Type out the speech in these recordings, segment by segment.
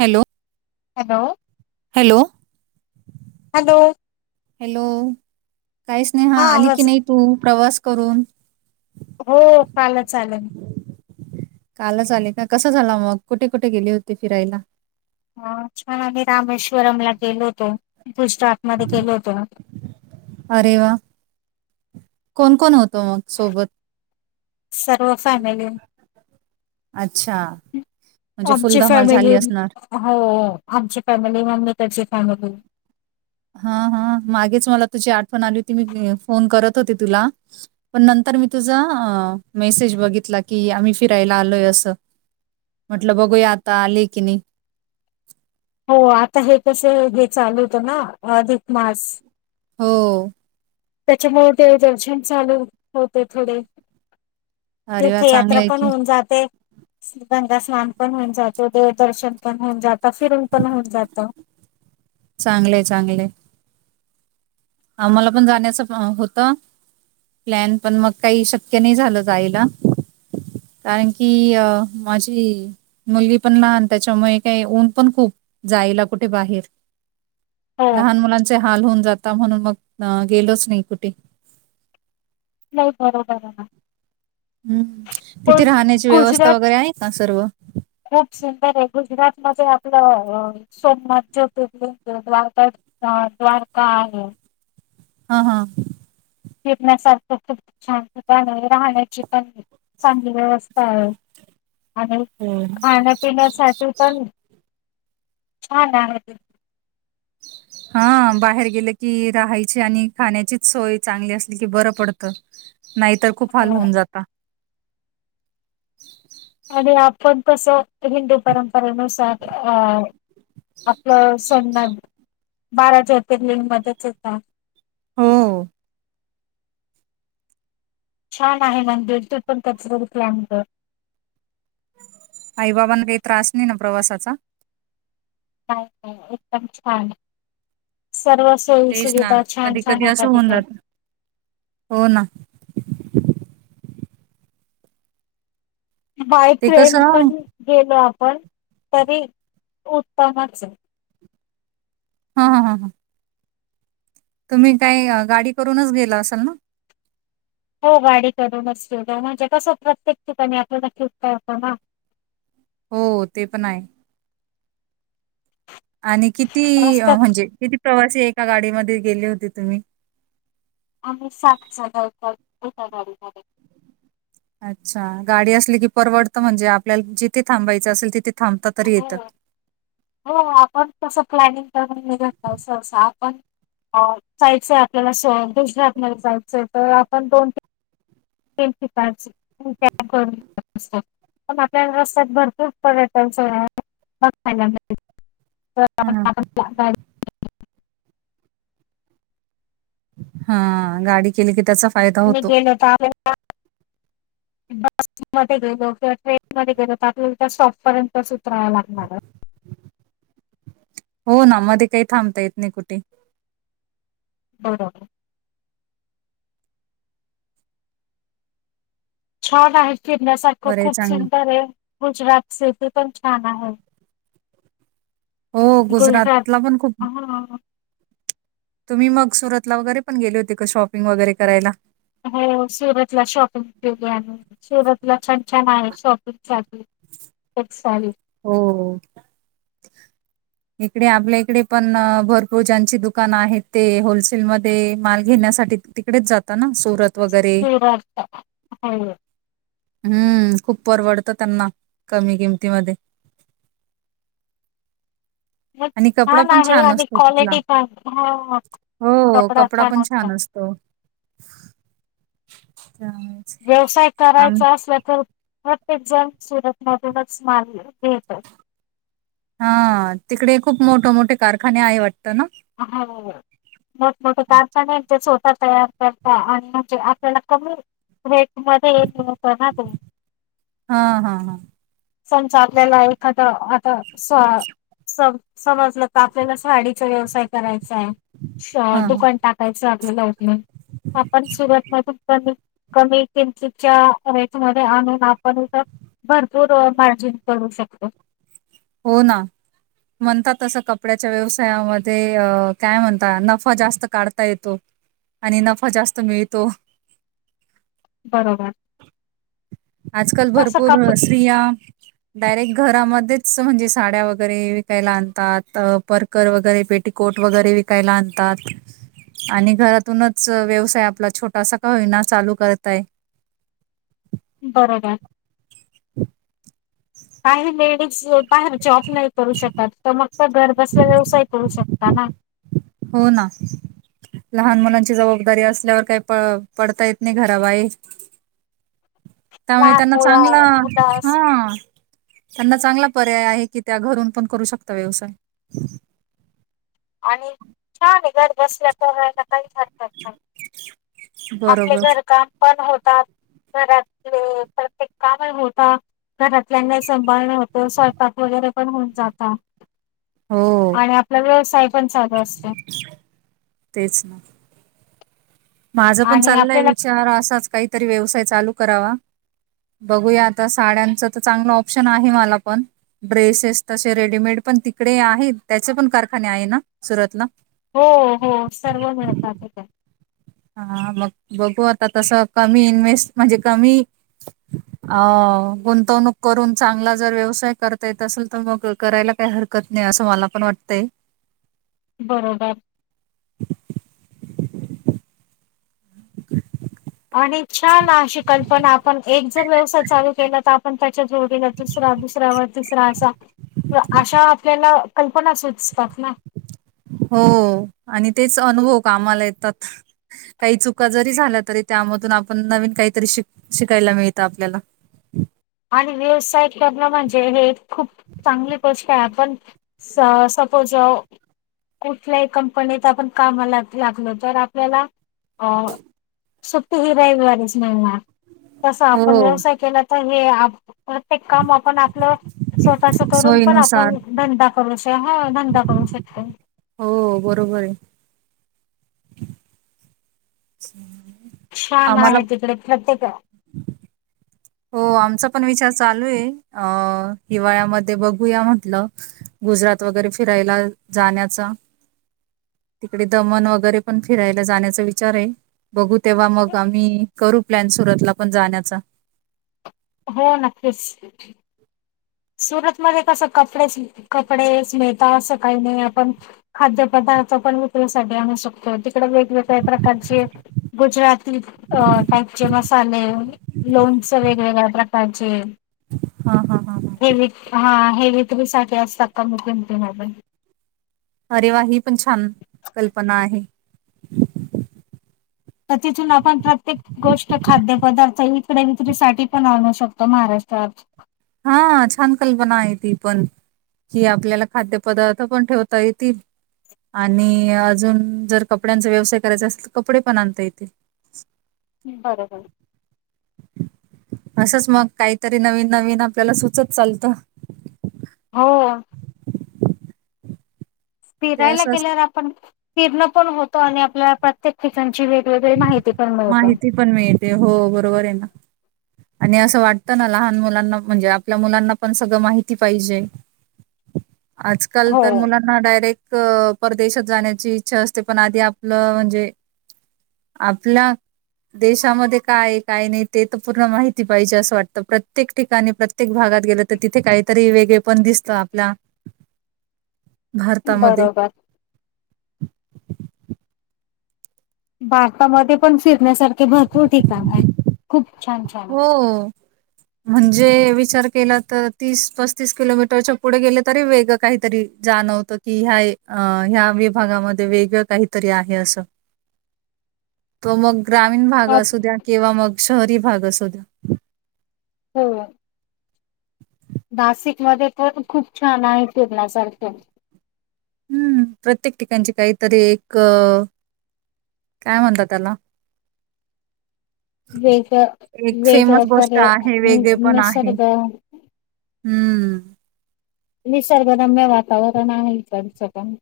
Hello hello hello hello hello काहीच नाही हा आली की नाही तू प्रवास करून हो काल चालं कालच आले का कसा झाला मग कुठे कुठे गेले होते फिरायला हा छान आम्ही रामेश्वरम ला गेलोतो त स्टॉक मध्ये केल होत अरे वा कोण कोण होतो मग सोबत सर्व फॅमिली अच्छा म्हणजे फुल आची धमाल झाली फॅमिली असणार हो आम फॅमिली त्याचे सांगत हा हा मागेच मला तुझी आठवण आली होती मी फोन करत होते तुला पण नंतर तर मी तुझा मेसेज बघितला की आम्ही फिरायला आलोय अस म्हटलं बघूया आता आली की नाही हो आता हे कसं हे चालू होत ना अधिक मास हो त्याच्यामुळे ते दर्शन चालू होते थोडे अरे वा चांगलं तीर्थयात्रा आहे पण की होऊन जाते गंगा स्नान पण होऊन जातो देवदर्शन पण होऊन जात फिरून पण होऊन जात चांगले चांगले आम्हाला पण जाण्याच होत प्लॅन पण मग काही शक्य नाही झालं जायला कारण की माझी मुलगी पण लहान त्याच्यामुळे काही ऊन पण खूप जायला कुठे बाहेर हो लहान मुलांचे हाल होऊन जात ता म्हणून मग गेलोच नाही कुठे नाही बरोबर हम्म तिथे पण राहण्याची गुजरात व्यवस्था वगैरे आहे ना सर्व म्हणजे आपलं सोमनाथ ज्योतिले द्वारका द्वारका आहे हा हा फेपण्यासारखं खूप छांतणे राहण्याची प चांगली व्यवस्था आहे आणि खाण्यापिण्यासाठी पण छ ना हा बाहेर गेलं की राहायची आणि खाण्याचीच सोय चांगली असली की बरं पडतं नाही तरर खूप हाल तिथे होऊन जाता आणि आपण कसं हिंदू परंपरेनुसार अ आपलं सणना बारा जते मदच होेत हो. छान आहे मंदिर तू पण कचरकलागत.. आई बाबांना काही त्रास नाही ना प्रवासाचा. एकदम छान आहे. सर्व सोयी तेच ना सुविधा छान कधी छान कधी असं आहेता होऊन तिके. जात हो ना बाय ते ट्रेन पण कसं गेलं. पण तरी उत्तमच. हा हा हा ह. तुम्ही काही गाडी करूनच गेलं असाल ना. हो गाडी करून म म्हणजे कसं प्रत्येक ठिकाणी आपला नत होता ना. हो ते पण आहे. आणि किती रस्त्यात म्हणजे किती प्रवासी एका गाडीमध्ये गेले होते तुम्ही. आ् सातच्या नौकर एठ गाडी झा.. अच्छा गाडी असली की परवडत म्हणजे आपल्याला जिथे थांबायचं असेल तिथे ता तरी येत. हो हो आपण तस प्लॅनिंग करून निघ [unintelligible] आपण जायचंय आपल्याला स दुसरं आपल्याला जायचंय तर आपण दोन तीन तेची [unintelligible] पण आपल्याला रस्त्यात भरपूर पर्यटन स बघायला मिळ हां, [unintelligible] हा गाडी केली की त्याचा फायदा मी होतो. गेलो [unintelligible] बस मध्ये गेलो किंवा ट्रेनमध्येध्ये गेलो त्यातल्या [unintelligible] हो ना मध्ये काही थांबता येत नाही कुठे. बरोबर. छान आहेत फिरण्यासारखं बरं आहे खूप चांगलं. सुंदर आहे गुजरात [unintelligible] पण छान आहे. हो गुजरात गुजरातला पण खूप हा तुम्ही मग सुरतला वगैरे पण गेले होते का शॉपिंग वगैरे करायला. हो सुरतला शॉपिंग केली आणि सुरतला छान छान आहे शॉपिंग साठी [unintelligible] हो. इकडे आपल्या इकडे पण भरपूर ज्यांची दुकानं आहेत ते होलसेलमध्ये माल घेण्या साठी तिकडेच जात ना सुरत वगैरे. सुरत हो हम्म खूप परवडतं त्यांना कमी किमतीमध्ये. [inaudible] आणि कपडा छान पण आहे आणि असतो तिथला. क्वालिटी [unintelligible] हो, कपडा पण छान [unintelligible] असतो. त्यामुळेच व्यवसाय आम करायचा असला तर प्रत्येक जण सुरत मधूनच माल घेतो हा तिकडे खूप मोठ मोठे कारखाने आहे वाटत. हो मोठमठे कारखान्याचे होत. तयार करता आणि म्हणजे आपल्याला कमी रेट मध्ये येत ना ते हा हा हा. समजा आपलेला एखादां आता स्.. स समजलं का आपल्याला साडीचा व्यवसाय करायचंय हां, हां. दुकान टाकायचं आपल्याला लवट आपण सुरत मधून पण कमी किंमतीच्या रेटमध्येध्ये आणून आपण भर - [unintelligible] मार्जिन करू शकतो. हो ना. म्हणतातसं कपड्याच्या व्यवसायामध्ये अ काय म्हणता नफा जास्त काढता येतो. आणि नफा जास्त मिळतो. बरोबर. आजकाल तसं भरपूर काप स्त्रिया डायरेक्ट घरामध्ये आस म्हणजे साड्या वगैरे विकायला आणतात पर्कर वगैरे पेटिकोट वगैरे विकायला आणतात, तात. आणि घरातूनच व्यवसाय आपला छोटासा का होईना चालू करताय. [inaudible] बरोबर. [inaudible] काही लेडीज बाहेर जॉब नाही करू शकत तर मग तर घरबसल्या व्यवसाय करू शकता ना. हो ना. लहान मुलांची जबाबदारी असल्यावर काही प पडता येत नाही घराबाहे. त्यामुळे लहान त्यांना मुला चांगलं मुलं अस हा. त्यांना चांगला पर्याय आहे की त्या घरून पण करू शकता व्यवसाय. आणि छान आहे घर बसल्या करायला. काहीच हरकत नाही. आपले बरोबर घरकाम पण होत, घरातले प्रत्येक काम होता, घरातल्या सांभाळन होत स्वयंपाक वगैरे पण होऊन जाता हो आनी आपला व्यवसाय पण चालू असत. माझं पण चाललंय विचार असाच काहीतरी व्यवसाय चालू करावा. बघूया आता साड्यांच तर चांगलं ऑप्शन आहे मला पण ड्रेसेस तसे रेडमेड, पण तिकडे आहे त्याचे पण कारखाने आहे ना सुरतला. हो हो सर्व मिळतात का. हा मग बघू आता तस कमी इन्व्स्ट म्हणजे कमी अ गुंतवणूक करून चांगला जर व्यवसाय करता येत असेल तर मग करायला काय हरकत नाही असं मला पण वाटतंय. बरोबर. आणि छान अशी कल्पना आपण एक जर व्यवसाय चालू केला तर आपण त्याच्या जोडीला दुसरा दुसऱ्या वर तिसरा असा अशा आपल्याला कल्पना सुचतात ना. हो आणि तेच अनुभव कामाला येतात काही चुका जरी झाल्या तरी त्यामधून आपण नवीन काहीतरी शिक शिकायला मिळतं आपल्याला. आणि व्यावसायिकलं म्हणजे हे खूप चांगली गोष्ट आपण जाव. कुठल्याही कंपनीत आपण कामाला लागलो तर आपल्याला अ सुट्टी हि रवीवारीच मिळणार तसं आपण हो व्यवसाय केला तर हे प्रत्येक काम आपण आपलं स्वतःच करून पण सोयीनुसार आपण धंदा करू शकतो. हा धंदा करू शकतो. हो बरोबर आहे. हम्. छान आहे तिकडे प्रत्येक [inaudible] हो आमचा पण विचार चालू आहे अ हिवाळ्यामध्ये बघूया म्हटलं. गुजरात वगैरे फिरायला जाण्याचा, तिकडे दमन वगैरे पण फिरायला जाण्याचा विचार आहे. बघू तेव्हा मग आम्ही करू प्लॅन सुरतला पण जाण्याचा. हो नक्कीच. सुरतमध्ये कस कपडे कपडेच मीलता आस काय नाही आपण खाद्यपदार्थ पन विक्रीसाठी आणू शकतो. वेगवेगळ्या प्रकारचे गुजराती टाईपचे मसाले लो चव वेगवेगळ्या प्रकारचे हा. हा. हेवी हा हेविकी साठी असतात कमी किंमती मोबाईल अरे वा. ही पण छान कल्पना आहे. तर तिथून आपण प्रत्येक गोष्ट खाद्यपदार्थ इकडे विक्रीसाठी पण आणू शकतो महाराष्ट्र सात हा छान कल्पना आहे. ती पण कि आपल्याला खाद्यपदार्थ पण ठेवता येतील आणि अजून जर कपड्यांचा व्यवसाय करायचा असेल तर कपडे पण आणता येतील बरं बरं असंच मग काहीतरी नवीन नवीन आपल्याला सुचत चालतं हो ते फिरायला असं गेल्यावर आपण फिरण पण होतो. आणि आपल्याला प्रत्येक ठिकाणची वेग माहिती पण मिळते हो, बरोबर आहे ना आणि असं वाटतं ना लहान मुलांना म्हणजे आपल्या मुलांना पण सगळं माहिती पाहिजे आजकाल तर हो मुलांना डायरेक्ट अ प्रदेशात जाण्याची इच्छा असते पणं आधी आपलं म्हणजे आपला देशांमध्ये काय आहे काय नाही ते तर पूर्ण माहिती पाहिजे असं वाटतं प्रत्येक ठिकाणीं प्रत्येक भागांत गेलं तर तिथे कांहीतरी वेगळे पणं दिसतं आपल्या भारतामध्ये बरोबर भारतामध्ये पणं फिरण्यासारखे भरपूर ठिकाणं आहेतः खूप छान छान हो. म्हणजे विचार केला तर तीस पस्तीस किलोमीटरच्या पुढें गेले तरी वेग कांहीतरी जा ध्याण होत की ह्या विभागांमध्ये वेगळं कांहीतरी आहे असं तो मग ग्रामीण भाग अप असू द्या किंवा मग शहरी भाग असू द्या होम् नाशिक मध्ये पण खूप छान आहे फिरण्यासारखे हम्म प्रत्येक ठिकाणचे कांहीतरी एक काय म्हणता त्याला वेग एक फ्रेम्स वेगळं गोष्ट पर्य आहे वेगळे नि- पणं आहे निसर्ग हम्म निसर्गरम्य वातावरण आहे इकडचं पणं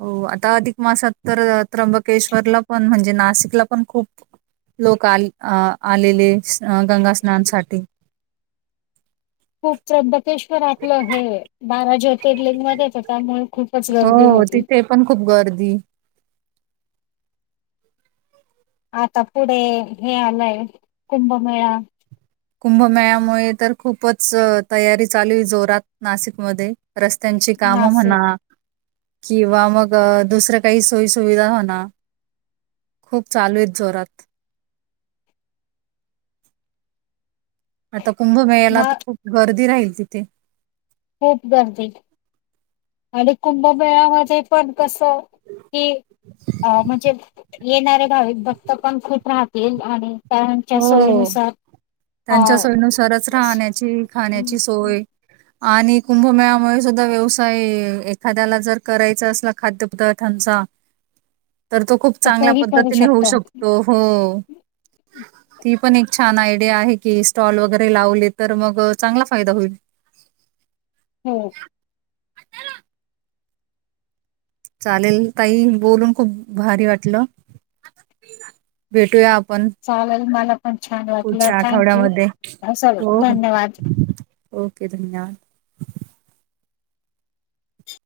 हो आता अधिक मासात तर त्र्यंबकेश्वरला पण म्हणजे नाशिकला पणं खूप लोक आले आलेले गंगा स्नानसाठी मुत्येश्वर आपलं हे बारा ज्योतिर्लिंग मध्येयेते त्यामुळे खूपचं गर्दी होते पणं खूप गर्दी आता पुढें हे आलंय कुंभमेळा कुंभमेळ्यामुळे तर खूपचं तयारी चालू आहे जोरात नाशिकमध्ये रस्त्यांची कामे नाशिक म्हणा किंवा मग दुसरं काही सोयीसुविधा हो ना खूप चालूं आहेतः जोरात आता कुंभमेळ्याला ना तर खूप गर्दी राहीलं तिथे खूप गर्दी आणि कुंभमेळामध्ये पणं कसं की म्हणजे येणारे भाविक भक्त पणं खूप राहतील आणि त्यांच्या हो, सोयीनुसार अ त्यांच्या सर्व सरस स- राहण्याची खाण्याची सोय आणि कुंभमेळामुळे सुद्धां व्यवसाय एखाद्याला जर करायचा असला खाद्यपदार्थांचा तर तो खूप चांगल्या तोही करू पद्धतीने होऊ शकतो हो ती पण एक छान आयडिया आहे की स्टॉल वगैरे लावले तर मग चांगला फायदा होईल हम्म चालेल ताई बोलून खूप भारी वाटलं भेटूया आपण चालेल मला पण छान वाटलं पुढच्या थँक आठवड्यामध्ये यू सर हो हो धन्यवाद ओके धन्यवाद